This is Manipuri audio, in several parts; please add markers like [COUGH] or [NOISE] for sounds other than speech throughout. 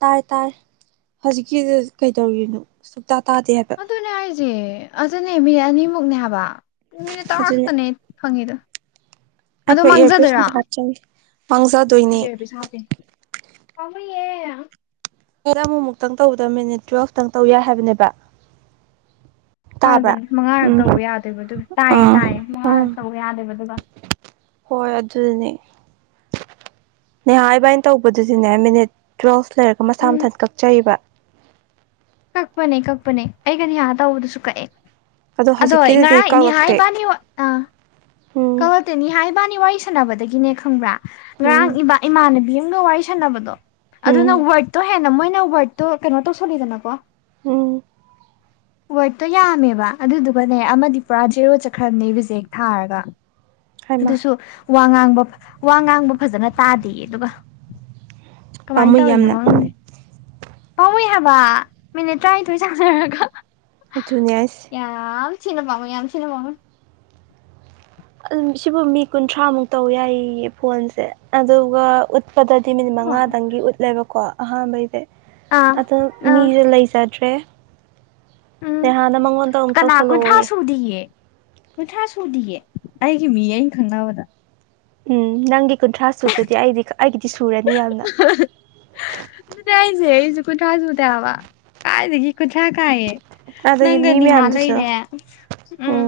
ꯇꯥꯔꯦ ꯇꯥꯔꯦ ꯍꯧꯖꯤꯛꯀꯤꯗꯨ ꯀꯩꯗꯧꯔꯤꯅꯣ ꯁꯨꯛꯇ ꯇꯥꯗꯦ ꯍꯥꯏꯕ ꯑꯗꯨꯅꯦ ꯍꯥꯏꯖꯦ ꯑꯗꯨꯅꯦ ꯃꯤꯅꯠ ꯑꯅꯤꯃꯨꯛꯅꯦ ꯍꯥꯏꯕ ꯎꯞ ꯃꯤꯅꯤꯠ ꯇꯔꯥ ꯑꯗꯨꯅꯦ ꯈꯛꯇꯅꯦ ꯐꯪꯉꯤꯗꯣ ꯑꯗꯨ ꯑꯩꯈꯣꯏ ꯏꯌꯥꯔꯄꯤꯁ ꯃꯥꯡꯖꯗꯔꯥ ꯑꯝꯇ ꯍꯥꯞꯆꯤꯟꯒꯦ ꯃꯥꯡꯖꯗꯣꯏꯅꯦ [UNINTELLIGIBLE] ꯄꯥꯝꯃꯨꯏꯌꯦ [UNINTELLIGIBLE] ꯑꯃꯨꯃꯨꯛꯇꯪ ꯇꯧꯕꯗ ꯃꯤꯅꯤꯠ ꯇꯨꯋꯦꯜꯐꯇꯪ ꯇꯧ ꯌꯥꯏ ꯍꯥꯏꯕꯅꯦꯕ ꯇꯥꯕ꯭ꯔꯥ ꯍꯥꯏꯕꯅꯤ ꯃꯉꯥꯔꯛ ꯎꯝ ꯇꯧꯕ ꯌꯥꯗꯦꯕ ꯑꯗꯨꯒꯤ ꯇꯥꯏꯌꯦ ꯑꯥ ꯇꯥꯏꯌꯦ ꯑꯥ ꯃꯉꯥꯔꯛ ꯇꯧꯕ ꯌꯥꯗꯦꯕ ꯑꯗꯨꯒ ꯍꯣꯏ ꯑꯗꯨꯗꯅꯦ ꯅꯦꯍꯥ ꯏꯕꯥꯏꯅꯤ ꯇꯧꯕꯗꯨꯗꯤꯅꯦ ꯃꯤꯅꯤꯠ ꯇꯨꯋꯦꯜꯐ ꯂꯩꯔꯒ ꯃꯁꯥ ꯎꯝ ꯃꯊꯟ ꯀꯛꯆꯔꯤꯕ ꯀꯛꯄꯅꯦ ꯀꯛꯄꯅꯦ ꯑꯩꯒ ꯅꯤꯍꯥ ꯇꯧꯕꯗꯁꯨ ꯀꯛꯑꯦ ꯑꯗꯣ ꯑꯗꯣꯏ ꯍꯧꯖꯤꯛꯀꯤꯗꯨꯗꯤ ꯉꯔꯥꯡ ꯅꯤꯍꯥ ꯀꯛꯂꯛꯇꯦ ꯍꯥꯏꯕꯅꯤ ꯑꯣ ꯑꯥ ꯎꯝ ꯀꯛꯂꯛꯇꯦ ꯅꯤꯍꯥ ꯏꯕꯥꯅꯤ ꯋꯥꯔꯤ ꯁꯥꯟꯅꯕꯗꯒꯤꯅꯦ ꯈꯪꯕ꯭ꯔꯥ ꯉꯔꯥꯡ ꯎꯝ ꯏꯕꯥ ꯏꯃꯥꯟꯅꯕꯤ ꯑꯝꯒ ꯋꯥꯔꯤ ꯁꯥꯟꯅꯕꯗꯣ ꯑꯗꯨꯅ ꯎꯝ ꯋꯥ꯭ꯔꯗꯇꯣ ꯍꯦꯟꯅ ꯃꯣꯏꯅ ꯋꯥ꯭ꯔꯗ ꯇꯣ ꯀꯩꯅꯣ ꯇꯧꯁꯤꯜꯂꯤꯗꯅꯀꯣ ꯎꯝ ꯋꯥ꯭ꯔꯗꯇꯣ ꯌꯥꯝꯃꯦꯕ ꯑꯗꯨꯗꯨꯒꯅꯦ ꯑꯃꯗꯤ ꯄꯨꯔꯥ ꯖꯦꯔꯣ ꯆꯠꯈ꯭ꯔꯝꯅꯦ ꯔꯤꯖꯦꯛ ꯊꯥꯔꯒ ꯍꯥꯏꯃ ꯑꯗꯨꯁꯨ ꯋꯥ ꯉꯥꯡꯕ ꯐ ꯋꯥ ꯉꯥꯡꯕ ꯐꯖꯅ ꯇꯥꯗꯦꯌꯦ ꯑꯗꯨꯒ ꯀꯃꯥꯏꯟ ꯄꯥꯝꯃꯨꯏ ꯇꯧꯔꯤꯅꯣ ꯌꯥꯝꯅ ꯈꯪꯗꯦ ꯄꯥꯝꯃꯨꯏ ꯍꯥꯏꯕ ꯃꯤꯅꯤꯠ ꯇ꯭ꯔꯥꯏꯠꯊꯣꯏ ꯁꯥꯟꯅꯔꯒ ꯑꯗꯨꯅꯦ ꯍꯥꯏꯁꯦ ꯌꯥꯝ ꯊꯤꯅ ꯄꯥꯝꯃꯨꯏ ꯌꯥꯝ ꯊꯥꯅ ꯄꯥꯝꯃꯨꯏ ꯌꯥꯝ ꯑꯟ ꯁꯤꯕꯨ ꯃꯤ ꯀꯨꯟꯊ꯭ꯔꯥꯃꯨꯛ ꯇꯧ ꯌꯥꯏꯌꯦꯌꯦ ꯐꯣꯟꯁꯦ ꯑꯗꯨꯒ ꯎꯠ ꯄꯗꯗꯤ ꯃꯤꯅꯤꯠ ꯑꯥ ꯃꯉꯥꯗꯪꯒꯤ ꯎꯠꯂꯦꯕꯀꯣ ꯑꯍꯥꯟꯕꯩꯗꯤ ꯑꯗꯣ ꯑꯥ ꯃꯤꯖꯨ ꯂꯩꯖꯗ꯭ꯔꯦ ꯎꯝ ꯅꯦꯍꯥꯅ ꯃꯉꯣꯟꯗ ꯑꯃꯨꯛ ꯀꯅꯥ ꯀꯨꯟꯊ꯭ꯔꯥ ꯇꯧꯁꯜꯂꯛꯑꯣꯌꯦ ꯁꯨꯗꯤꯌꯦ ꯀꯨꯟꯊ꯭ꯔꯥ ꯁꯨꯗꯤꯌꯦ ꯑꯩꯒꯤ ꯃꯤ ꯑꯩꯟ ꯈꯪꯅꯕꯗ ꯎꯝ ꯅꯪꯒꯤ ꯀꯨꯟꯊ꯭ꯔꯥ ꯁꯨꯗ꯭ꯔꯗꯤ ꯑꯩꯗꯤ ꯑꯩꯒꯤꯗꯤ ꯁꯨꯔꯅꯤ ꯌꯥꯝꯅ ꯑꯗꯨꯅꯦ ꯍꯥꯏꯖꯦ ꯑꯩꯖꯨ ꯀꯨꯟꯊ꯭ꯔꯥ ꯁꯨꯗꯦ ꯍꯥꯏꯕ ꯀꯥꯏꯗꯒꯤ ꯀꯨꯊ꯭ꯥꯔ ꯀꯥꯏꯌꯦ ꯑꯗꯒꯤ ꯅꯪꯒ ꯃꯤ ꯅꯤꯍꯥ ꯃꯌꯥꯝꯗꯨꯁꯨ ꯂꯩꯔꯦ ꯎꯝ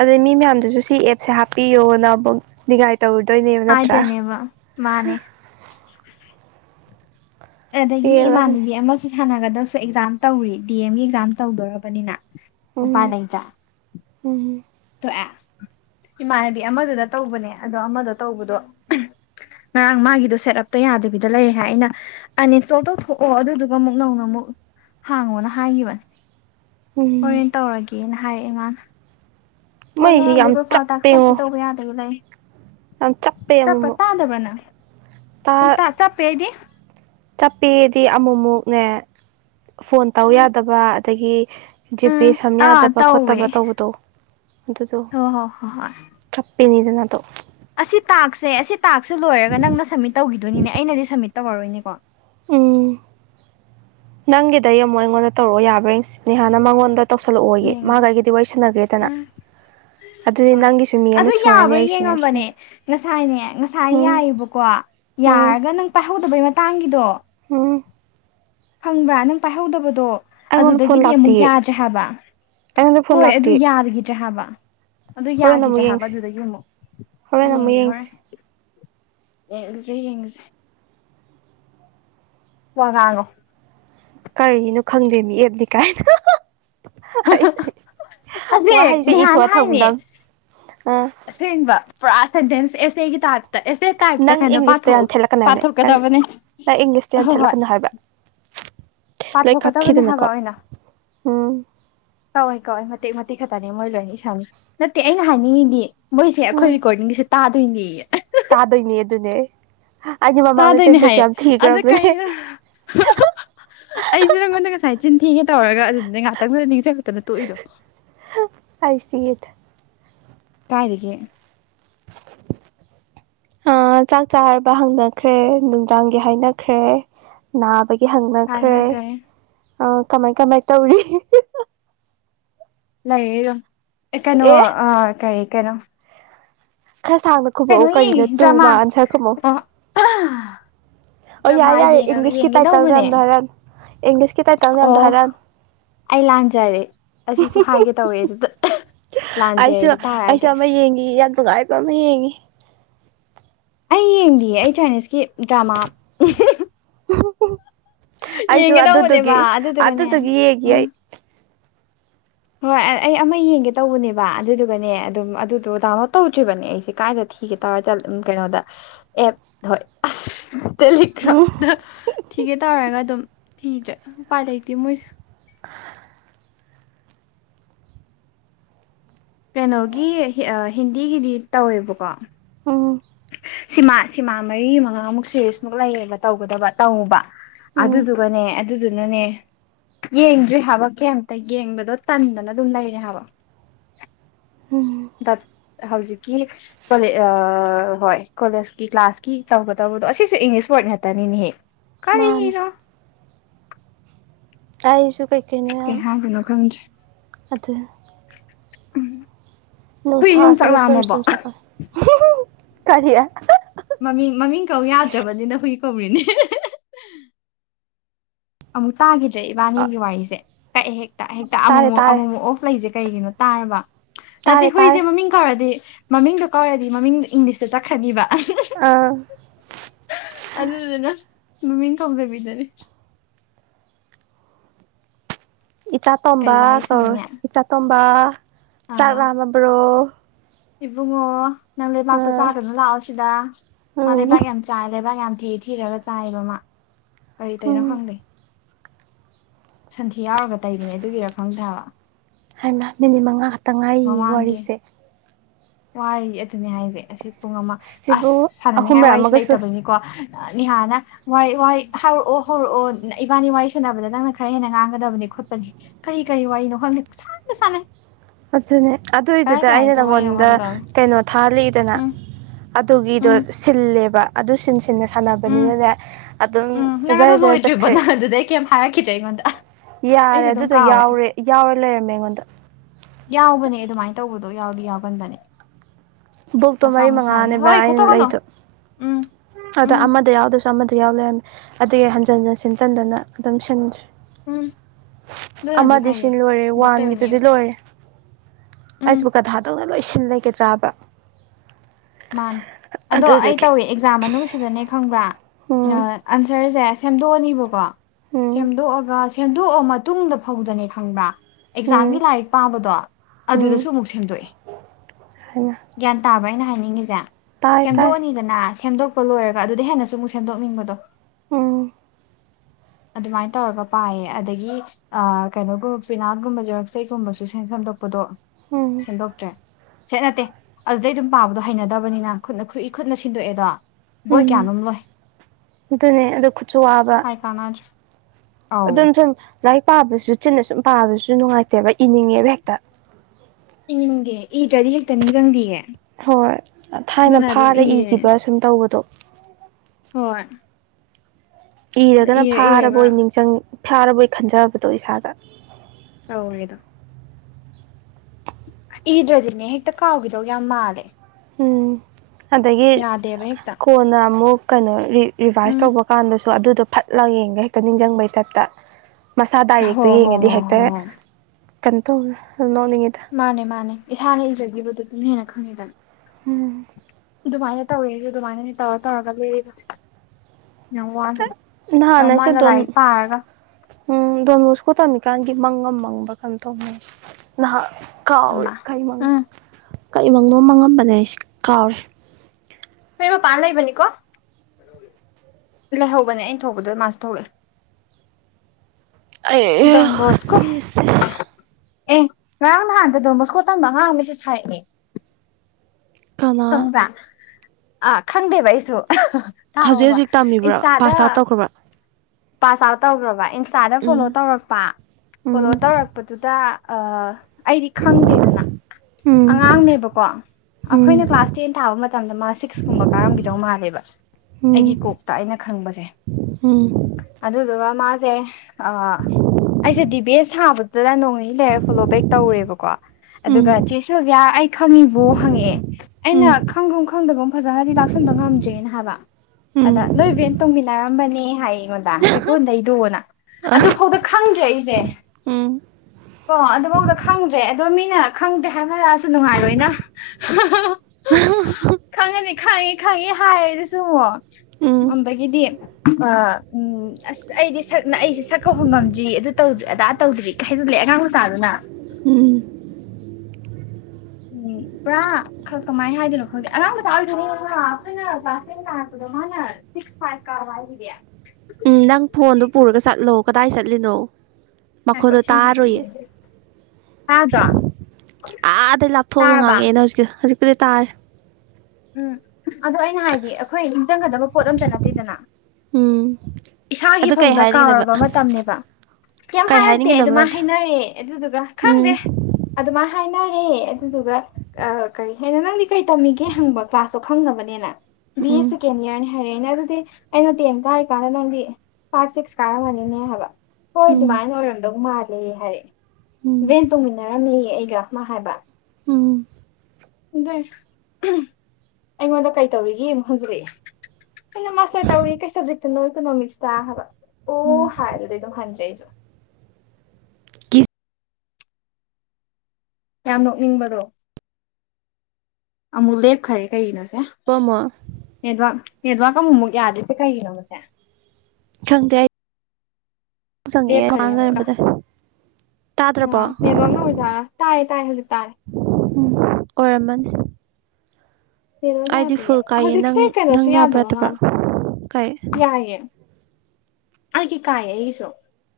ꯑꯗꯩ ꯃꯤ ꯃꯌꯥꯝꯗꯨꯁꯨ ꯁꯤ ꯑꯦꯞꯁꯦ ꯍꯥꯞꯄꯤꯌꯣꯅ ꯑꯃꯨꯛ ꯅꯤꯡꯉꯥꯏ ꯇꯧꯔꯨꯗꯣꯏꯅꯦꯕ ꯅꯠꯇ꯭ꯔꯥ ꯍꯥꯏꯗꯣꯏꯅꯦꯕ ꯃꯥꯅꯦ ꯑꯗꯒꯤ ꯄꯦꯜꯂꯕꯅꯦ ꯏꯃꯥꯟꯅꯕꯤ ꯑꯃꯁꯨ ꯁꯥꯟꯅꯒꯗꯕꯁꯨ ꯑꯦꯛꯖꯥꯝ ꯇꯧꯔꯤ ꯗꯤ ꯑꯦꯝꯒꯤ ꯑꯦꯛꯖꯥꯝ ꯇꯧꯗꯣꯔꯕꯅꯤꯅ ꯎꯄꯥꯏ ꯎꯝ ꯂꯩꯇ꯭ꯔꯥ ꯎꯝ [UNINTELLIGIBLE] ꯏꯃꯥꯟꯅꯕꯤ ꯑꯃꯗꯨꯗ ꯇꯧꯕꯅꯦ ꯑꯗꯣ ꯑꯃꯗ ꯇꯧꯕꯗꯣ ꯉꯔꯥꯡ ꯃꯥꯒꯤꯗꯣ ꯁꯦꯠ ꯑꯞꯇ ꯌꯥꯗꯕꯤꯗ ꯂꯩꯔꯦ ꯍꯥꯏ ꯑꯩꯅ ꯑꯟꯏꯟꯁꯇꯣꯜ ꯇꯧꯊꯣꯛꯑꯣ ꯑꯗꯨꯗꯨꯒ ꯑꯃꯨꯛ ꯅꯧꯅ ꯑꯃꯨꯛ ꯍꯥꯡꯉꯣꯅ ꯍꯥꯏꯒꯤꯕꯅꯦ ꯎꯝ ꯍꯣꯔꯦꯟ ꯇꯧꯔꯒꯦꯅ ꯍꯥꯏꯔꯛꯑꯦ ꯃꯥꯅ ꯃꯥ ꯃꯣꯏꯁꯤ ꯌꯥꯝ ꯉꯔꯥꯡꯗꯩ ꯄ꯭ꯔꯣꯐꯥꯏꯜ ꯇꯥꯛꯁꯀꯥ ꯑꯝꯇ ꯆꯞꯄꯦꯉꯣ ꯇꯧꯕ ꯌꯥꯗꯕꯤ ꯂꯩꯔꯤ ꯌꯥꯝ ꯆꯞꯄꯦ ꯆꯞꯄ ꯑꯃꯨꯛꯃꯨꯛ ꯇꯥꯗꯕꯔ ꯅꯪ ꯇꯥ ꯅꯪ ꯇꯥꯏ ꯆꯞꯄꯦꯗꯤ ꯆꯞꯄꯦꯗꯤ ꯑꯃꯨꯛꯃꯨꯛꯅꯦ ꯐꯣꯟ ꯇꯧ ꯎꯝ ꯌꯥꯗꯕ ꯑꯗꯒꯤ ꯖꯤꯄꯦ ꯎꯝ ꯁꯝ ꯑꯥ ꯌꯥꯗꯕ ꯇꯧꯋꯦ ꯈꯣꯠꯇꯕ ꯇꯧꯕꯗꯣ ꯑꯗꯨꯗꯣ ꯍꯣ ꯍꯣ ꯍꯣ ꯍꯣꯏ ꯆꯞꯄꯤꯅꯤꯗꯅꯥ ꯑꯗꯣ ꯑꯁꯤ ꯇꯥꯛꯁꯦ ꯑꯁꯤ ꯇꯥꯛꯁꯦ ꯂꯣꯏꯔꯒ ꯅꯪꯅ ꯁꯝꯃꯤꯠ ꯇꯧꯒꯤꯗꯣꯏꯅꯤꯅꯦ ꯑꯩꯅꯗꯤ ꯁꯝꯃꯤꯠ ꯇꯧꯔꯔꯣꯏꯅꯦꯀꯣ ꯎꯝ ꯅꯪꯒꯤꯗꯩ ꯑꯃꯨꯛ ꯑꯩꯉꯣꯟꯗ ꯇꯧꯔꯛꯑꯣ ꯌꯥꯕ꯭ꯔꯥ ꯌꯦꯡꯁꯤ ꯅꯦꯍꯥꯅ ꯃꯉꯣꯟꯗ ꯇꯧꯁꯜꯂꯛꯑꯣꯌꯦ ꯌꯦꯡꯖꯦ ꯃꯥꯒ ꯑꯩꯒꯗꯤ ꯋꯥꯔꯤ ꯁꯥꯟꯅꯒ꯭ꯔꯦꯗꯅ ꯎꯝ ꯑꯗꯨꯗꯤ ꯍꯣꯏ ꯅꯪꯒꯤꯁꯨ ꯃꯤ ꯑꯃ ꯑꯗꯨ ꯁꯨꯔꯅꯤ ꯌꯥꯕ꯭ꯔꯥ ꯑꯩꯒꯤꯁꯨ ꯃꯤ ꯑꯃ ꯌꯦꯡꯉꯝꯕꯅꯦ ꯁꯨꯔꯅꯤ ꯉꯁꯥꯏꯅꯦ ꯉꯁꯥꯏ ꯎꯝ ꯌꯥꯏꯌꯦꯕꯀꯣ ꯎꯝ ꯌꯥꯔꯒ ꯅꯪ ꯇꯍꯧꯗꯕꯩ ꯃꯇꯥꯡꯒꯤꯗꯣ ꯎꯝ ꯈꯪꯕ꯭ꯔꯥ ꯅꯪ ꯄꯥꯏꯍꯧꯗꯕꯗꯣ ꯑꯩꯉꯣꯟꯗ ꯐꯣꯟ ꯑꯗꯨꯗꯒꯤꯗꯤ ꯑꯃꯨꯛ ꯂꯥꯛꯇꯤꯌꯦ ꯌꯥꯗ꯭ꯔꯦ ꯍꯥꯏꯕ ꯑꯩꯉꯣꯟꯗ ꯐꯣꯟ ꯍꯣꯏ ꯑꯗꯨ ꯂꯥꯛꯇꯦ ꯌꯥꯒꯤꯗ꯭ꯔꯦ ꯍꯥꯏꯕ ꯑꯗꯨ ꯍꯣꯔꯦꯟ ꯑꯃꯨꯛ ꯌꯥꯒꯤꯗ꯭ꯔꯦ ꯍꯥꯏꯕ ꯌꯦꯡꯁꯤ ꯑꯗꯨꯗꯒꯤ ꯑꯃꯨꯛ ꯍꯣꯔꯦꯟ ꯑꯃꯨꯛ ꯌꯦꯡꯒꯦ ꯍꯣꯔꯦꯟ ꯌꯦꯡꯁꯤ ꯌꯦꯡꯉꯁꯤ ꯌꯦꯡꯉꯁꯤ ꯋꯥꯥ ꯉꯥꯉꯣ ꯀꯔꯤꯅꯣ ꯈꯪꯗꯦꯃꯤ ꯑꯦꯞꯅꯤ ꯀꯥꯏꯅ ꯑꯩꯁꯦ ꯑꯁꯦ ꯋꯥꯍꯩꯁꯦ ꯅꯤꯍꯥꯟ ꯏꯊꯣꯛꯑ ꯍꯥꯏꯅꯦ ꯊꯝꯗꯪ ꯑꯥ ꯑꯁꯦꯡꯕ ꯄꯨꯔꯥ ꯁꯦꯟꯇꯦꯟꯁ ꯑꯦꯁ ꯑꯦꯒꯤ ꯇꯥ__ ꯇ ꯑꯦꯁꯦ ꯇꯥꯏꯞꯇ ꯅꯪ ꯀꯥꯏꯅ ꯏꯪꯂꯤꯁꯇ ꯌꯥꯝ ꯄꯥꯊꯣꯛꯁ ꯊꯦꯠꯂꯛꯀꯅꯣ ꯍꯥꯏꯕꯅꯦ ꯅꯪ ꯄꯥꯊꯣꯛꯀꯗꯕꯅꯤ ꯅꯪ ꯏꯪꯂꯤꯁꯇ ꯍꯣ ꯍꯣꯏ ꯌꯥꯟꯊꯠꯂꯛꯀꯅꯨ ꯍꯥꯏꯕ ꯂꯣꯏ ꯄꯥꯊꯣꯛꯀꯗꯕꯅꯦ ꯍꯥꯏꯕ ꯀꯛꯈꯤꯗꯅꯀꯣ ꯑꯣꯏꯅ ꯎꯝ ꯀꯧꯏ ꯀꯧꯏ ꯃꯇꯦꯛ ꯃꯇꯦꯛ ꯈꯛꯇꯅꯤ ꯃꯣꯏ ꯂꯣꯏꯅ ꯏꯁꯥꯅꯤ ꯅꯠꯇꯦ ꯑꯩꯅ ꯍꯥꯏꯅꯤꯡꯉꯤꯗꯤ ꯃꯣꯏꯁꯦ ꯑꯩꯈꯣꯏ ꯎꯝ ꯔꯦꯀꯣꯔꯗꯤꯡꯒꯤꯁꯦ ꯇꯥꯗꯣꯏꯅꯦꯌꯦ ꯇꯥꯗꯣꯏꯅꯦ ꯑꯗꯨꯅꯦ ꯑꯩꯗꯤ ꯃꯞ__ ꯇꯥꯗꯣꯏꯅꯦ ꯍꯥꯏꯌꯦ ꯑꯗ ꯀꯩꯅꯣ ꯑꯩꯁꯨ ꯅꯉꯣꯟꯗ ꯉꯁꯥꯏ ꯆꯤꯟ ꯊꯤꯒꯦ ꯇꯧꯔꯒ ꯑꯗꯨꯗꯅꯦ ꯉꯥꯛꯇꯪꯗꯨꯗ ꯅꯤꯡꯁꯤꯡꯉꯛꯇꯅ ꯇꯣꯛꯏꯗꯣ ꯑꯩꯁ ꯇꯥꯌꯦꯗ ꯀꯥꯏꯗꯒꯤ [INAUDIBLE] ꯑꯥ ꯆꯥꯛ ꯆꯥꯔꯕ ꯍꯪꯅꯈ꯭ꯔꯦ ꯅꯨꯡꯗꯥꯡꯒꯤ ꯍꯥꯏꯅꯈ꯭ꯔꯦ ꯅꯥꯕꯒꯤ ꯍꯪꯅꯈ꯭ꯔꯦ ꯍꯥꯏꯅꯈ꯭ꯔꯦ ꯑꯥ ꯀꯃꯥꯏ ꯀꯃꯥꯏ ꯇꯧꯔꯤ ꯂꯩꯌꯦ ꯑꯗꯨꯝ ꯑꯦ ꯀꯩꯅꯣ ꯑ ꯀꯩ ꯀꯩꯅꯣ ꯈꯔ ꯁꯥꯡꯅ ꯀꯩꯅꯣ ꯈꯨꯝꯃꯛꯎ ꯀꯔꯤꯅꯣ ꯇꯨ ꯃꯥ ꯑꯟꯁꯔ ꯈꯨꯝꯃꯛꯛꯑꯣ ꯑꯥ ꯑꯣ ꯗ꯭ꯔꯃꯥ ꯌꯥꯔꯦ ꯌꯥꯔꯦ ꯌꯦꯡꯉ ꯏꯪꯂꯤꯁꯀꯤ ꯌꯦꯡꯒꯦ ꯇꯥꯏꯇꯜ ꯇꯧꯕꯅꯦ ꯃꯌꯥꯝꯗꯣ ꯍꯥꯏꯔꯛꯑꯅꯨ ꯏꯪꯂꯤꯁꯀꯤ ꯇꯥꯏꯇꯜ ꯃꯌꯥꯝꯗꯣ ꯑꯣ ꯍꯥꯏꯔꯛꯑꯅꯨ ꯑꯩ ꯂꯥꯟꯖꯔꯦ ꯑꯁꯤꯁꯨ ꯍꯥꯏꯒꯦ ꯇꯧꯋꯦ ꯑꯗꯨꯗ ꯑꯩꯁꯨ ꯂꯥꯟꯖꯔꯦꯗ ꯑꯩꯁꯨ ꯇꯥꯔꯛꯑꯒꯦ ꯑꯃ ꯌꯦꯡꯉꯤ ꯌꯥꯝ ꯅꯨꯡꯉꯥꯏꯕ ꯑꯃ ꯌꯦꯡꯉꯤ ꯑꯩ ꯌꯦꯡꯗꯤꯌꯦ ꯑꯩ ꯆꯥꯏꯅꯤꯁꯀꯤ ꯗ꯭ꯔꯃꯥ ꯑꯩꯁꯨ ꯌꯦꯡꯒꯦ ꯑꯗꯨꯗꯨꯒꯤ ꯇꯧꯕꯅꯦꯕ ꯑꯗꯨꯗꯨꯒꯅꯦ ꯑꯗꯨꯗꯨꯒꯤ ꯌꯦꯒꯤ ꯑꯩ ꯎꯝ ꯍꯣꯏ ꯑ ꯑꯩ ꯑꯃ ꯌꯦꯡꯒꯦ ꯇꯧꯕꯅꯦꯕ ꯑꯗꯨꯗꯨꯒꯅꯦ ꯑꯗꯨꯝ ꯑꯗꯨꯗꯣ ꯗꯥꯎꯟꯂꯣꯗ ꯇꯧꯗ꯭ꯔꯤꯕꯅꯦ ꯑꯩꯁꯦ ꯀꯥꯏꯗ ꯊꯤꯒꯦ ꯇꯧꯔ ꯇꯜꯍꯧꯕ ꯎꯝ ꯀꯩꯅꯣꯗ ꯑꯦꯞ ꯍꯣꯏ ꯑꯁ ꯎꯝ ꯇꯦꯂꯤꯒ꯭ꯔꯥꯝꯗ ꯊꯤꯒꯦ ꯇꯧꯔꯒ ꯑꯗꯨꯝ ꯊꯤꯗ꯭ꯔꯦ ꯎꯄꯥꯏ ꯂꯩꯇꯦ ꯃꯣꯏꯁꯦ ꯀꯩꯅꯣꯒꯤ ꯍꯤ ꯑꯥ ꯍꯤꯟꯗꯤꯒꯤꯗꯤ ꯇꯧꯋꯦꯕꯀꯣ ꯎꯝ ꯁꯤꯃꯥ ꯁꯤꯃꯥ ꯃꯔꯤ ꯃꯉꯥꯃꯨꯛ ꯁꯤꯔꯤꯁꯃꯨꯛ ꯂꯩꯌꯦꯕ ꯇꯧꯒꯗꯕ ꯇꯧꯕ ꯎꯝ ꯑꯗꯨꯗꯨꯒꯅꯦ ꯑꯠ ꯑꯗꯨꯗꯨꯅꯅꯦ ꯌꯦꯡꯗ꯭ꯔꯤ ꯍꯥꯏꯕ ꯀꯩꯝꯇ ꯌꯦꯡꯕꯗꯣ ꯇꯟꯗꯅ ꯑꯗꯨꯝ ꯂꯩꯔꯦ ꯍꯥꯏꯕ ꯎꯝ ꯗꯠ ꯍꯧꯖꯤꯛꯀꯤ ꯀꯣꯂꯦ ꯑ ꯍꯣꯏ ꯀꯣꯂꯦꯖꯀꯤ ꯀ꯭ꯂꯥꯁꯀꯤ ꯇꯧꯕꯗꯣ ꯑꯁꯤꯁꯨ ꯏꯪꯂꯤꯁ ꯋꯥ꯭ꯔ ꯉꯠꯇꯅꯤꯅꯦ ꯍꯦ ꯃꯥꯅꯤ ꯀꯔꯤꯅꯣ ꯀꯥꯏꯁꯨ ꯀꯩ ꯀꯩ ꯍꯥꯏꯗꯣꯥꯅꯣ ꯈꯪꯗ꯭ꯔꯦ ꯑꯗꯨ ꯎꯝ ꯅꯪ ꯍꯨꯏ ꯆꯥꯛ ꯊꯥꯁꯤꯅ ꯁꯨꯝ ꯂꯥꯝꯃꯕꯣ ꯁꯨꯝ ꯁꯥꯀꯥ ꯀꯔꯤ ꯃꯃꯤꯡ ꯃꯃꯤꯡ ꯀꯧ ꯌꯥꯗ꯭ꯔꯕꯅꯤꯅ ꯍꯨꯏ ꯀꯧꯔꯤꯅꯦ ꯑꯃꯨꯛ ꯇꯥꯈꯤꯗ꯭ꯔꯦ ꯏꯕꯥꯅꯤꯒꯤ ꯋꯥꯔꯤꯁꯦ ꯀꯛꯑꯦ ꯍꯦꯛꯇ ꯍꯦꯛꯇ ꯇꯥꯔꯦ ꯑꯃꯃꯨꯛ ꯇꯥꯔꯦ ꯑꯃꯃꯨꯛ ꯑꯣꯞ ꯂꯩꯖꯦ ꯀꯒꯤꯅꯣ ꯇꯥꯔꯕ ꯅꯠꯇꯣ ꯇꯥꯔꯦ ꯇꯥꯔꯦ ꯍꯨꯏꯖꯦ ꯃꯃꯤꯡ ꯀꯧꯔꯗꯤ ꯃꯃꯤꯡꯗꯨ ꯀꯧꯔꯗꯤ ꯃꯃꯤꯡꯗꯨ ꯏꯪꯂꯤꯁꯇ ꯆꯠꯈ꯭ꯔꯅꯤꯕ ꯑꯥ ꯑꯗꯨꯗꯨꯅ ꯃꯃꯤꯡ ꯀꯧꯗꯕꯤꯗꯅꯦ ꯏꯆꯥ ꯀꯩ ꯇꯣꯝꯕ ꯋꯥꯔꯤ ꯀꯧꯔꯣ ꯁꯥꯟꯅꯅꯤ ꯏꯆꯥ ꯇꯣꯝꯕ ꯑ ꯆꯥꯛ ꯂꯥꯛꯂꯥꯝꯃꯕ꯭ꯔꯣ ꯏꯕꯨꯡꯉꯣ ꯅꯪ ꯂꯩꯕꯥꯛꯇꯣ ꯑꯥ ꯆꯥꯒꯗꯅꯣ ꯂꯥꯛꯑꯣ ꯁꯤꯗ ꯃꯥ ꯎꯝ ꯂꯩꯕꯥꯛ ꯌꯥꯝ ꯆꯥꯏ ꯂꯩꯕꯥꯛ ꯌꯥꯝ ꯊꯤ ꯊꯤꯔꯒ ꯆꯥꯏꯑꯕ ꯃꯥ ꯀꯔꯤ ꯇꯧꯅꯣ ꯎꯝ ꯈꯪꯗꯦ ꯁꯟꯊꯤ ꯌꯥꯎꯔꯒ ꯇꯩꯕꯅꯦ ꯑꯗꯨꯒꯤꯔ ꯈꯪ ꯍꯥꯕ ꯍꯥꯏꯃ ꯃꯤꯅꯤꯠ ꯃꯉꯥ ꯈꯇꯪ ꯉꯥꯏꯔꯤ ꯋꯥꯔꯤꯁꯦ ꯉꯥꯏꯔꯤ ꯑꯗꯨꯅꯦ ꯍꯥꯏꯖꯦ ꯑꯁꯤ ꯄꯨꯡ ꯑꯃ ꯁꯤꯕꯨ ꯑꯁ ꯁꯥꯟꯅꯅꯤꯡꯉꯥꯏ ꯑꯍꯨꯝꯔꯛ ꯋꯥꯔꯤꯁꯤ ꯑꯃꯒꯁꯨ ꯂꯩꯇꯕꯩꯅꯤ ꯀꯣ ꯅꯤꯍꯥꯅ ꯋꯥꯏ ꯋꯥꯥꯏ ꯍꯧꯔꯛꯑꯣ ꯍꯧꯔꯛꯑꯣ ꯏꯕꯥꯅꯤ ꯋꯥꯔꯤ ꯁꯥꯟꯅꯕꯗ ꯅꯪꯅ ꯈꯔ ꯍꯦꯟꯅ ꯉꯥꯡꯒꯗꯕꯅꯦ ꯈꯣꯠꯄꯅꯦ ꯀꯔꯤ ꯀꯔꯤ ꯋꯥꯔꯤꯅꯣ ꯈꯪꯗꯦ ꯄꯨꯛꯁꯥꯟꯗ ꯁꯥꯟꯅꯩ ꯑꯗꯨꯅꯦ ꯀꯔꯥꯏ ꯑꯗꯨꯏꯗꯨꯗ ꯀꯔꯥꯏ ꯑꯩꯅ ꯊꯣꯛꯂꯛꯏꯅꯣ ꯅꯪꯉꯣꯟꯗ ꯈꯪꯗꯕꯅꯤ ꯀꯩꯅꯣ ꯊꯥꯍꯜꯂꯤꯛꯏꯗꯅ ꯎꯝ ꯑꯗꯨꯒꯤꯗꯣ ꯎꯝ ꯁꯤꯜꯂꯦꯕ ꯑꯗꯨ ꯁꯤꯟꯁꯤꯟꯅ ꯎꯝ ꯁꯥꯟꯅꯕꯅꯤꯅꯅꯦ ꯑꯗꯨꯝ ꯖꯔ ꯖꯔ ꯆꯠꯈ꯭ꯔꯦ ꯃꯗꯨꯗꯩ ꯀꯩꯌꯤꯝ ꯍꯥꯏꯔꯛꯒꯤꯗ꯭ꯔꯦ ꯑꯩꯉꯣꯟꯗ ꯌꯥꯔꯦ ꯑꯩꯁꯨ ꯑꯗꯨꯝ ꯑꯗꯨꯗꯣ ꯀꯥꯎꯔꯦ ꯌꯥꯎꯔꯦ ꯌꯥꯎꯔꯦ ꯂꯩꯔꯝꯃꯦ ꯑꯩꯉꯣꯟꯗ ꯌꯥꯎꯕꯅꯦ ꯑꯗꯨꯃꯥꯏ ꯇꯧꯕꯗꯣ ꯌꯥꯎꯗꯤ ꯌꯥꯎꯒꯟꯕꯅꯦ ꯕꯨꯛꯇꯣ ꯃꯁꯥ ꯃꯔꯤ ꯃꯁꯥꯒꯤ ꯃꯉꯥꯅꯦꯕ ꯍꯣꯏ ꯑꯩꯅ ꯈꯣꯠꯇꯣꯛꯀꯅꯣ ꯂꯩꯗꯣ ꯎꯝ ꯑꯗ ꯎꯝ ꯑꯃꯗ ꯌꯥꯎꯗꯁꯨ ꯑꯃꯗ ꯌꯥꯎ ꯂꯩꯔꯝꯃꯤ ꯑꯗꯨꯒꯤ ꯍꯟꯖꯟ ꯍꯟꯖꯟ ꯁꯤꯟꯇꯗꯅ ꯑꯗꯨꯝ ꯁꯤꯟꯗ꯭ꯔꯦ ꯎꯝ ꯑꯗꯨꯅꯗꯤ ꯑꯃꯗꯤ ꯐꯩꯌꯦ ꯁꯤꯟ ꯂꯣꯏꯔꯦ ꯕꯨꯛ ꯇꯧꯔꯅꯤ ꯋꯥꯟꯒꯤꯗꯨꯗꯤ ꯂꯣꯏꯔꯦ ꯎꯝ ꯑꯩꯁꯤꯕꯨ ꯀꯗꯥꯗꯧꯅ ꯂꯣꯏꯁꯤꯟ ꯂꯩꯒꯗ꯭ꯔꯥꯕ ꯃꯥꯅꯦ ꯑꯗꯣ ꯑꯩ ꯑꯗꯨꯗꯨꯒꯤ ꯇꯧꯌꯦ ꯑꯦꯛꯖꯥꯝ ꯃꯅꯨꯡꯁꯤꯗꯅꯦ ꯈꯪꯕ꯭ꯔꯥ ꯑ‌ ꯎꯝ ꯑꯟꯁ꯭ꯔꯁꯦ ꯁꯦꯝꯗꯣꯛꯑꯅꯤꯕꯀꯣ ꯎꯝ ꯁꯦꯝꯗꯣꯛꯑꯒ ꯁꯦꯝꯗꯣꯛꯑ ꯃꯇꯨꯡꯗ ꯐꯧꯕꯗꯅꯦ ꯈꯪꯕ꯭ꯔꯥ ꯑꯦꯛꯖꯥꯝꯒꯤ ꯎꯝ ꯂꯥꯏꯔꯤꯛ ꯄꯥꯝꯕꯗꯣ ꯎꯝ ꯑꯗꯨꯗꯁꯨ ꯑꯃꯨꯛ ꯁꯦꯝꯗꯣꯛꯑꯦ ꯍꯥꯏꯅ ꯌꯥꯟ ꯇꯥꯕ꯭ꯔ ꯍꯥꯏꯅꯤꯡꯉꯤꯖꯦ ꯇꯥꯏ ꯇꯥꯏ ꯁꯦꯝꯗꯣꯛꯑꯅꯤꯗꯅ ꯁꯦꯝꯗꯣꯛꯄ ꯂꯣꯏꯔꯒ ꯑꯗꯨꯗꯩ ꯍꯦꯟꯅꯁꯨ ꯑꯃꯨꯛ ꯁꯦꯝꯗꯣꯛꯅꯤꯡꯕꯗꯣ ꯎꯝ ꯑꯗꯨꯃꯥꯏ ꯇꯧꯔꯒ ꯄꯥꯏꯌꯦ ꯑꯗꯒꯤ ꯑ ꯀꯩꯅꯣꯒꯨꯝ ꯄꯤꯅꯥꯠꯒꯨꯝꯕꯖꯤꯔꯣ ꯆꯩꯒꯨꯝꯕꯁꯨ ꯁꯦꯝ ꯁꯦꯝꯗꯣꯛꯄꯗꯣ ꯎꯝ ꯁꯦꯝꯗꯣꯛꯇ꯭ꯔꯦ ꯁꯦꯠ ꯅꯠꯇꯦ ꯑꯗꯨꯗꯩ ꯑꯗꯨꯝ ꯄꯥꯕꯗꯣ ꯍꯩꯅꯗꯕꯅꯤꯅ ꯈꯨꯠꯅ ꯈꯨꯠꯏ ꯈꯨꯠꯅ ꯁꯤꯟꯗꯣꯛꯑꯦꯗꯣ ꯕꯣꯏ ꯎꯝ ꯀꯌꯥꯅꯣꯝ ꯂꯣꯏ ꯑꯗꯨꯅꯦ ꯑꯗꯨ ꯈꯨꯠꯁꯨ ꯋꯥꯕ ꯀꯅꯥꯗ꯭ꯔꯦ ꯑꯗꯨꯝ ꯁꯨꯝ ꯂꯥꯏꯔꯤꯛ ꯄꯥꯕꯁꯨ ꯆꯤꯟꯅ ꯁꯨꯝ ꯄꯥꯕꯁꯨ ꯅꯨꯡꯉꯥꯏꯇꯦꯕ ꯏꯅꯤꯡꯉꯦꯕ ꯍꯦꯛꯇ ꯏꯅꯤꯡꯒꯦ ꯏꯗ꯭ꯔꯗꯤ ꯍꯦꯛꯇ ꯅꯤꯡ ꯆꯪꯗꯤꯒꯦ ꯍꯣꯏ ꯊꯥꯏꯅ ꯐꯥꯔ ꯏꯈꯤꯕ ꯁꯨꯝ ꯇꯧꯕꯗꯣ ꯍꯣꯏ ꯏꯔꯒꯅ ꯏꯔ ꯏꯔꯒ ꯐꯥꯔꯕꯣꯏ ꯅꯤꯡꯁꯤꯡ ꯐꯥꯔꯕꯣꯏ ꯈꯟꯖꯕꯗꯣ ꯏꯁꯥꯗ ꯇꯧꯔꯦꯗꯣ ꯏꯗ꯭ꯔꯗꯤꯅꯦ ꯍꯦꯛꯇ ꯀꯥꯎꯈꯤꯗꯧ ꯌꯥꯝ ꯃꯥꯜꯂꯦ ꯎꯝ ꯑꯗꯒꯤ ꯌꯥꯗꯦꯕ ꯍꯦꯛꯇ ꯀꯣꯟꯅ ꯑꯃꯨꯛ ꯀꯩꯅꯣꯔꯤ ꯔꯤꯚꯥꯏꯁ ꯎꯝ ꯇꯧꯕ ꯀꯥꯟꯗꯁꯨ ꯑꯗꯨꯗꯣ ꯐꯠꯂꯒ ꯌꯦꯡꯒ ꯍꯦꯛꯇ ꯅꯤꯡꯁꯤꯡꯕꯩ ꯇꯥꯏꯞꯇ ꯃꯁꯥ ꯍꯣ ꯗꯥꯏꯔꯦꯛꯇꯣ ꯍꯣ ꯌꯦꯡꯉꯗꯤ ꯍꯣ ꯍꯦꯛꯇ ꯍꯣ ꯍꯣꯏ ꯀꯩꯅꯣ ꯇꯧ ꯅꯣꯡꯅꯤꯡꯉꯦꯗ ꯃꯥꯅꯦ ꯃꯥꯅꯦ ꯏꯁꯥꯅ ꯏꯖꯒꯤꯕꯗꯨ ꯑꯗꯨꯅ ꯍꯦꯟꯅ ꯈꯪꯉꯤꯗꯅꯤ ꯎꯝ ꯑꯗꯨꯃꯥꯏꯅ ꯇꯧꯋꯦꯑꯩꯁꯨ ꯑꯗꯨꯃꯥꯏꯅꯅꯦ ꯇꯧꯔ ꯇꯧꯔꯒ ꯂꯩꯔꯤꯕꯥꯁꯤ ꯌꯥꯝ ꯋꯥꯗ ꯅꯍꯥꯟ ꯑꯩꯁꯦ ꯌꯥꯝꯋꯥꯅꯥ ꯗꯣꯟ ꯂꯥꯏꯔꯤꯛ ꯄꯥꯔꯒ ꯎꯝ ꯗꯣꯟ ꯕꯣꯁꯀꯣ ꯇꯝꯃꯤꯀꯥꯟꯒꯤ ꯃꯪꯉ ꯑꯝ ꯃꯪꯕ꯭ꯔꯥ ꯀꯩꯅꯣ ꯇꯧꯅꯤ ꯑꯩꯁꯤ ꯅꯍꯥꯛ ꯀꯥꯎꯔꯦ ꯃꯃꯥ ꯀꯩꯃꯪ ꯎꯝ ꯀꯩꯃꯪꯅꯣ ꯃꯪꯉꯝꯕꯅꯦ ꯑꯩꯁꯤ ꯀꯥꯎꯔꯦ ꯍꯣꯏ ꯃꯄꯟ ꯂꯩꯕꯅꯤꯀꯣ ꯂꯩꯍꯧꯕꯅꯦ ꯑꯩꯅ ꯊꯣꯛꯄꯗ ꯃꯥꯁ ꯊꯣꯛꯂꯦ ꯑꯩ ꯗꯣꯡꯕꯣꯁꯀꯣ ꯁꯤꯁꯦ ꯑꯦ ꯉꯔꯥꯡ ꯅꯍꯥꯟꯗ ꯗꯣꯕꯣꯁꯀꯣ ꯇꯝꯕ ꯑꯉꯥꯡ ꯃꯁꯦꯁ ꯍꯥꯏꯔꯛꯑꯦ ꯀꯅꯥ ꯈꯪꯕ꯭ꯔꯥ ꯑꯥ ꯈꯪꯗꯦꯕ ꯑꯩꯁꯨ ꯍꯧꯖꯤꯛ ꯇꯥꯑꯣꯕꯥ ꯍꯧꯖꯤꯛ ꯇꯝꯃꯤꯕ꯭ꯔꯥ ꯏꯟꯁꯇꯥꯗ ꯄꯥꯁ ꯑꯥꯎꯠ ꯇꯧꯈ꯭ꯔꯕ ꯄꯥꯁ ꯑꯥꯎꯠ ꯇꯧꯈ꯭ꯔꯕ ꯏꯟꯁꯇꯥꯗ ꯐꯣꯂꯣ ꯎꯝ ꯇꯧꯔꯛꯄ ꯎꯝ ꯐꯣꯂꯣ ꯇꯧꯔꯛ ꯄꯥꯗꯨꯗ ꯑꯥ ꯑꯩꯗꯤ ꯈꯪꯗꯦꯗꯅ ꯎꯝ ꯑꯉꯥꯡꯅꯦꯕꯀꯣ ꯑꯩꯈꯣꯏꯅ ꯎꯝ ꯀ꯭ꯂꯥꯁ ꯇꯦꯟ ꯊꯥꯕ ꯃꯇꯝꯗ ꯃꯥ ꯁꯤꯛꯁꯀꯨꯝꯕ ꯀꯥꯔꯝꯈꯤꯗꯧ ꯃꯥꯜꯂꯦꯕ ꯑꯩꯒꯤ ꯀꯣꯛꯇ ꯑꯩꯅ ꯈꯪꯕꯁꯦ ꯎꯝ ꯑꯗꯨꯗꯨꯒ ꯃꯥꯁꯦ ꯑꯥ ꯑꯩꯁꯦ ꯗꯤꯕꯦꯁ ꯁꯥꯕ ꯑꯗꯨꯗ ꯅꯣꯡꯅꯤꯅꯤ ꯂꯩꯔ ꯐꯣꯂꯣ ꯕꯦꯛ ꯇꯧꯔꯦꯕꯀꯣ ꯎꯝ ꯑꯗꯨꯒ ꯆꯦ ꯁꯤꯜꯕꯤꯌꯥ ꯑꯩ ꯈꯪꯉꯤꯕꯣ ꯍꯪꯉꯛꯑꯦ ꯑꯩꯅ ꯎꯝ ꯈꯪꯒꯨꯝ ꯈꯪꯗꯒꯨꯝ ꯐꯖꯅꯗꯤ ꯂꯥꯛꯁꯟꯕ ꯉꯝꯗ꯭ꯔꯦꯅ ꯍꯥꯏꯕ ꯎꯝ ꯎꯝ ꯑꯗ ꯅꯣꯏ ꯕꯚꯦꯟ ꯇꯣꯡꯃꯤꯟꯅꯔꯝꯕꯅꯦ ꯍꯥꯏ ꯑꯩꯉꯣꯟꯗ ꯆꯦꯛꯀꯣꯟꯗꯩꯗꯗꯣꯅ ꯑ ꯑꯗꯨ ꯐꯥꯎꯗ ꯈꯪꯗ꯭ꯔꯦ ꯑꯩꯁꯦ ꯎꯝ ꯀꯣ ꯑꯗꯨꯕꯧꯗ ꯈꯪꯗ꯭ꯔꯦ ꯑꯗꯣ ꯃꯤꯅ ꯈꯪꯗꯦ ꯍꯥꯏꯅꯔꯑꯁꯨ ꯅꯨꯡꯉꯥꯏꯔꯣꯏꯅ [UNINTELLIGIBLE] ꯈꯪꯉꯅꯤ ꯈꯪꯉꯤ ꯈꯪꯉꯦ ꯍꯥꯏꯔꯗꯨꯁꯨ ꯎꯝ ꯉꯝꯕꯒꯤꯗꯤ ꯑꯥ ꯎꯝ ꯑꯁ ꯑꯩꯗꯤ ꯁꯛꯅ ꯑꯩꯁꯦ ꯁꯛꯀꯧꯕ ꯉꯝꯗ꯭ꯔꯤ ꯑꯗꯨ ꯇꯧꯗ꯭ꯔꯤ ꯑꯗꯥ ꯇꯧꯗ꯭ꯔꯤ ꯀꯥ ꯍꯥꯏꯁꯨꯜꯂꯦ ꯑꯉꯥꯡ ꯃꯆꯥꯗꯨꯅ ꯎꯝ ꯎꯝ ꯄꯨꯔꯥ ꯀꯃꯥꯏꯅ ꯍꯥꯏꯗꯣꯏꯅꯣ ꯈꯪꯗꯦ ꯑꯉꯥꯡ ꯃꯆꯥ [UNINTELLIGIBLE] ꯑꯩꯈꯣꯏꯅ ꯀ꯭ꯂꯥꯁ ꯇꯦꯟ ꯇꯥꯔꯛꯄꯗꯣ ꯃꯥꯅ ꯁꯤꯛ ꯐꯥꯏꯚ ꯍꯥꯢꯁꯤꯗꯤ ꯎꯝ ꯅꯪ ꯐꯣꯟꯗꯨ ꯄꯨꯔꯒ ꯆꯠꯂꯣ ꯀꯗꯥꯏ ꯆꯠꯂꯤꯅꯣ ꯉꯥꯏꯈꯣ ꯃꯈꯣꯏꯗꯣ ꯏꯁꯤꯡ ꯇꯥꯔꯣꯏꯌꯦ ꯇꯥꯗ꯭ꯔꯣ ꯑꯥꯗꯩ ꯂꯥꯞꯊꯣꯛꯑꯒ ꯇꯥꯔꯕ ꯉꯥꯡꯉꯛꯑꯦ ꯅꯪ ꯍꯧꯖꯤꯀꯤꯗꯨ ꯍꯧꯖꯤꯛꯄꯨꯗꯤ ꯇꯥꯔꯦ ꯎꯝ ꯑꯗꯣ ꯑꯩꯅ ꯍꯥꯏꯗꯤ ꯑꯩꯈꯣꯏ ꯅꯤꯡꯁꯤꯡꯒꯗꯕ ꯄꯣꯠ ꯑꯝꯇ ꯅꯠꯇꯦꯗꯅ ꯎꯝ ꯏꯁꯥꯒꯤ ꯑꯗꯨ ꯀꯩ ꯐꯧꯗ ꯍꯥꯏꯅꯤꯡꯉꯤꯅꯣꯕ ꯀꯥꯎꯔꯕ ꯃꯇꯝꯅꯦꯕ ꯀꯩꯌꯥꯝ ꯀꯩ ꯍꯥꯏꯔꯛꯇꯦ ꯍꯥꯏꯅꯤꯡꯉꯤꯅꯣꯕ ꯑꯗꯨꯃꯥꯏꯅ ꯃꯥꯗꯣ ꯍꯥꯏꯅꯔꯦ ꯑꯗꯨꯗꯨꯒ ꯎꯝ ꯈꯪꯗꯦ ꯑꯗꯨꯃꯥꯏ ꯍꯥꯏꯅꯔꯦ ꯑꯗꯨꯗꯨꯒ ꯑ ꯀꯔꯤ ꯍꯥꯏꯩꯅ ꯅꯪꯗꯤ ꯀꯩ ꯇꯝꯃꯤꯒꯦ ꯍꯪꯕ ꯀ꯭ꯂꯥꯁꯇꯣ ꯈꯪꯅꯕꯅꯦꯅ꯫ ꯕꯤ ꯑꯦ ꯎꯝ ꯁꯦꯀꯦꯟ ꯏꯌꯥꯔꯅꯤ ꯍꯥꯏꯔꯛꯑꯦꯅꯦ ꯑꯗꯨꯗꯤ ꯑꯩꯅ ꯇꯦꯟ ꯀꯥꯏꯔ ꯀꯥꯟꯗ ꯗ ꯅꯪꯗꯤ ꯐꯥꯏꯚ ꯁꯤꯛꯁ ꯀꯥꯔꯝꯃꯅꯤꯅꯦ ꯍꯥꯏꯕ ꯍꯣꯏ ꯎꯝ ꯑꯗꯨꯃꯥꯏꯅ ꯑꯣꯏꯔꯝꯗꯧ ꯃꯥꯜꯂꯦ ꯍꯥꯏꯔꯛꯑꯦ꯫ ꯎꯝ ꯚꯦꯟ ꯇꯣꯡꯃꯤꯟꯅꯔꯝꯃꯦ ꯌꯦ ꯑꯩꯒ ꯃꯥ ꯍꯥꯏꯕ ꯎꯝ꯫ ꯑꯗꯨꯏ ꯑꯩꯉꯣꯟꯗ ꯀꯩ ꯇꯧꯔꯤꯒꯦ ꯑꯃꯨꯛ ꯍꯨꯖꯤꯜꯂꯛꯑꯦ ꯑꯩꯅ ꯃꯥꯁꯇꯔ ꯇꯧꯔꯤ ꯀꯩ ꯁꯕꯖꯦꯛꯇꯅꯣ ꯏꯀꯣꯅꯣꯃꯤꯛꯁꯇ ꯍꯥꯏꯕ ꯎꯝ ꯑꯣ ꯍꯥꯏꯔ ꯑꯗꯨꯗꯩ ꯑꯗꯨꯝ ꯍꯟꯗ꯭ꯔꯦ ꯑꯩꯁꯨ꯫ ꯀꯤꯕ ꯌꯥꯜꯝ ꯅꯣꯛꯅꯤꯡꯕꯗꯣ ꯑꯃꯨꯛ ꯂꯦꯞꯈꯔꯦ ꯀꯩꯒꯤꯅꯣꯁꯦ꯫ ꯄꯥꯃ [INAUDIBLE] ꯅꯗꯋꯥꯛ ꯅꯦꯗꯋꯥꯛꯀ ꯑꯃꯨꯃꯨꯛ ꯌꯥꯗꯣꯏꯁꯦ ꯀꯩꯒꯤꯅꯣ ꯃꯁꯦ꯫ ꯈꯪꯗꯦ ꯑꯩ꯫ ꯆꯪꯉꯛꯑꯦ ꯂꯦꯞꯈꯔꯦ ꯃꯄꯥꯟ ꯑꯃꯨꯛꯀ ꯂꯩꯔꯝꯕꯗ ꯇꯥꯗ꯭ꯔꯕꯣ ꯑꯥ ꯅꯦꯠꯋꯥꯛꯅ ꯑꯣꯖꯥꯔꯥ ꯇꯥꯏꯌꯦ ꯇꯥꯏ ꯍꯧꯖꯤꯛ ꯇꯥꯔꯦ꯫ ꯎꯝ ꯑꯣꯏꯔꯝꯃꯅꯤ꯫ ꯅꯦꯠꯋꯥꯛ ꯑꯩꯗꯤ ꯌꯥꯗꯌꯦꯦ ꯐꯨꯜ ꯀꯥꯏꯌꯦ ꯅꯪ ꯍꯧꯖꯤꯛꯁꯦ ꯅꯪ ꯀꯩꯅꯣꯁꯨ ꯌꯥꯕ꯭ꯔꯥ ꯌꯥꯗꯕ ꯅꯠꯇꯕ꯭ꯔꯥ ꯃꯥꯂꯦ ꯀꯥꯏ ꯌꯥꯏꯌꯦ꯫ ꯑꯩ ꯀꯩ ꯀꯥꯏꯌꯦ ꯑꯩꯒꯤꯁꯨ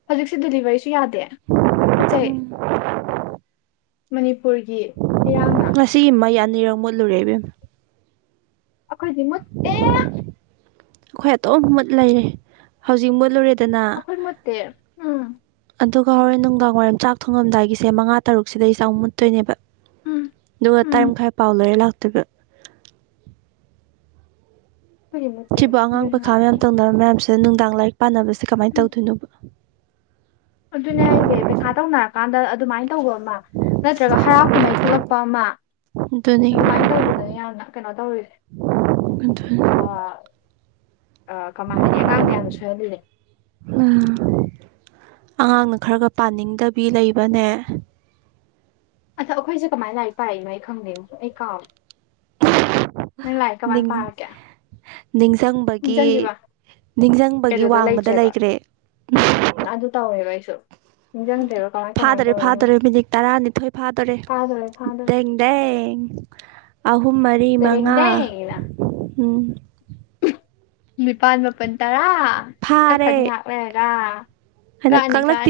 ꯍꯧꯖꯤꯛꯁꯦ ꯗꯤꯂꯤꯚꯔꯤꯁꯨ ꯌꯥꯗꯦ꯫ ꯄꯣꯠꯆꯩ ꯎꯝ ꯃꯅꯤꯄꯨꯔꯒꯤ ꯏꯔꯥꯡꯅ꯫ ꯉꯁꯤꯒꯤ ꯃꯩ ꯑꯅꯤꯔꯝ ꯃꯨꯠꯂꯨꯔꯦ ꯏꯕꯦꯝꯃ꯫ ꯑꯩꯈꯣꯏ ꯑꯩꯈꯣꯏ ꯑꯗꯨꯝ ꯃꯨꯠ ꯂꯩꯔꯦ ꯍꯧꯖꯤꯛ ꯃꯨꯠꯂꯨꯔꯦꯗꯅ ꯑꯈꯣꯏ ꯃꯨꯠꯇꯦ ꯎꯝ꯫ ꯑꯗꯨꯒ ꯍꯣꯔꯦꯟ ꯅꯨꯡꯗꯥꯡ ꯋꯥꯏꯔꯝ ꯆꯥꯛ ꯊꯣꯡꯉꯝꯗꯥꯏꯒꯤꯁꯦ ꯃꯉꯥ ꯇꯔꯨꯛꯁꯤꯗꯩ ꯆꯥꯎꯥꯛ ꯃꯨꯠꯇꯣꯏꯅꯦꯕ꯫ ꯎꯝ ꯑꯗꯨꯒ ꯎꯝ ꯇꯔꯥꯝ ꯃꯈ ꯄꯥꯎ ꯂꯣꯏꯔꯦ ꯂꯥꯛꯇꯣꯏꯕ꯫ ꯑꯩꯈꯣꯏꯗꯤ ꯃꯨꯠꯇꯦ ꯁꯤꯕꯨ ꯑꯉꯥꯡ ꯑꯗꯨꯏ ꯄꯩꯈꯥ ꯃꯌꯥꯝ ꯍꯥꯏꯔꯗꯤ ꯇꯧꯅꯕ ꯃꯌꯥꯝꯁꯤꯗ ꯅꯨꯡꯗꯥꯡ ꯂꯥꯏꯔꯤꯛ ꯄꯥꯅꯕꯁꯦ ꯀꯃꯥꯏꯅ ꯎꯝ ꯇꯧꯗꯨꯏꯅꯣꯕ? ꯑꯗꯨꯅꯦ ꯍꯥꯏꯁꯦ ꯄꯩꯈꯥ ꯇꯧꯅꯔꯀꯥꯟꯗ ꯑꯗꯨꯃꯥꯏꯅ ꯇꯧꯕ ꯑꯃ ꯅꯠꯇ꯭ꯔꯒ ꯍꯔꯥꯎ ꯀꯨꯝꯍꯩ ꯊꯣꯛꯂꯛꯄ ꯑꯃ꯫ ꯑꯗꯨꯅꯤ ꯑꯗꯨꯃꯥꯏꯅ ꯇꯧꯕꯗꯅꯦ ꯌꯥꯝꯅ ꯀꯩꯅꯣ ꯇꯧꯔꯤꯁꯦ ꯑ ꯑ ꯀꯃꯥꯏ ꯍꯥꯏꯅꯤ ꯑꯉꯥꯡꯗ ꯌꯥꯝꯅ ꯁꯣꯏꯍꯜꯂꯤꯂꯦ꯫ ꯑꯥ ꯑꯉꯥꯡꯅ ꯈꯔꯒ ꯄꯥꯅꯤꯡꯗꯕꯤ ꯂꯩꯕꯅꯦ꯫ ꯑꯗꯥ ꯑꯩꯈꯣꯏꯁꯦ ꯀꯃꯥꯏꯅ ꯂꯥꯏꯔꯤꯛ ꯄꯥꯏꯏꯅꯣ ꯑꯩ ꯈꯪꯗꯦꯕꯣ ꯑꯩ ꯀꯥꯎꯔꯦ꯫ ꯅꯪ ꯂꯥꯏꯔꯤꯛ ꯀꯃꯥꯏꯅ ꯄꯥꯔꯛꯀꯌꯦ? ꯅꯤꯡꯁꯤꯡꯕꯒꯤ ꯅꯤꯡꯁꯤꯡꯕꯒꯤ ꯋꯥꯡꯃꯗ ꯂꯩꯈ꯭ꯔꯦ ꯫ ꯑ ꯑꯗꯨ ꯇꯥꯎꯑꯣ ꯍꯦꯕ ꯑꯩꯁꯨ꯫ ꯅꯤꯡꯁꯤꯡꯗ꯭ꯔꯦꯕ ꯀꯃꯥꯏ ꯀꯃꯥꯏꯅ ꯐꯥꯗꯔꯦ ꯇꯧꯔꯤꯅꯣ ꯐꯥꯗꯣꯔꯦ ꯃꯤꯅꯤꯠ ꯇꯔꯥꯅꯤꯊꯣꯏ ꯐꯥꯗꯣꯔꯦ ꯐꯥꯗꯣꯔꯦ ꯐꯥꯗꯣꯔꯦ ꯗꯣꯔꯦ ꯗꯦꯡ ꯑꯍꯨꯝ ꯃꯔꯤ ꯃꯉꯥ ꯇꯦꯔꯦꯡꯗꯦꯡꯅ ꯎꯝ ꯅꯤꯄꯥꯜ ꯃꯥꯄꯜ ꯇꯔꯥ ꯀꯛꯈꯔꯅꯤ ꯉꯥꯏꯍꯥꯛ ꯂꯩꯔꯒ꯫ ꯍꯗꯛ ꯀꯛꯑꯅꯤ ꯀꯥꯛꯂꯛꯇꯦ꯫ ꯀꯛꯑꯅꯤ